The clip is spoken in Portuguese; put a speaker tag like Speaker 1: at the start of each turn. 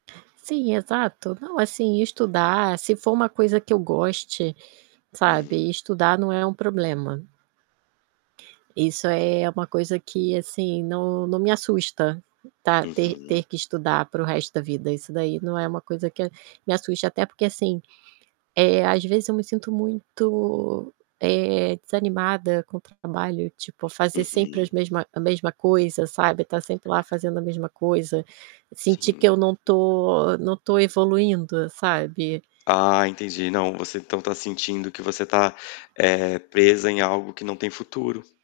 Speaker 1: Sim, exato. Não, assim, estudar se for uma coisa que eu goste,
Speaker 2: Hum.
Speaker 1: sabe, estudar não é um problema. Isso aí, é uma coisa que, assim, não não me assusta, tá ter ter
Speaker 2: Uhum.
Speaker 1: que estudar para o resto da vida, isso daí não é uma coisa que a me assusta, até porque, assim, eh, às vezes eu me sinto muito, eh, desanimada com o trabalho, tipo fazer sempre as
Speaker 2: Uhum.
Speaker 1: mesma mesma coisa, sabe, tá sempre lá fazendo a mesma coisa, sentir que eu
Speaker 2: Sim.
Speaker 1: não tô não tô evoluindo, sabe.
Speaker 2: Ah, entendi, não, você então tá sentindo que você tá, eh, presa em algo que não tem futuro.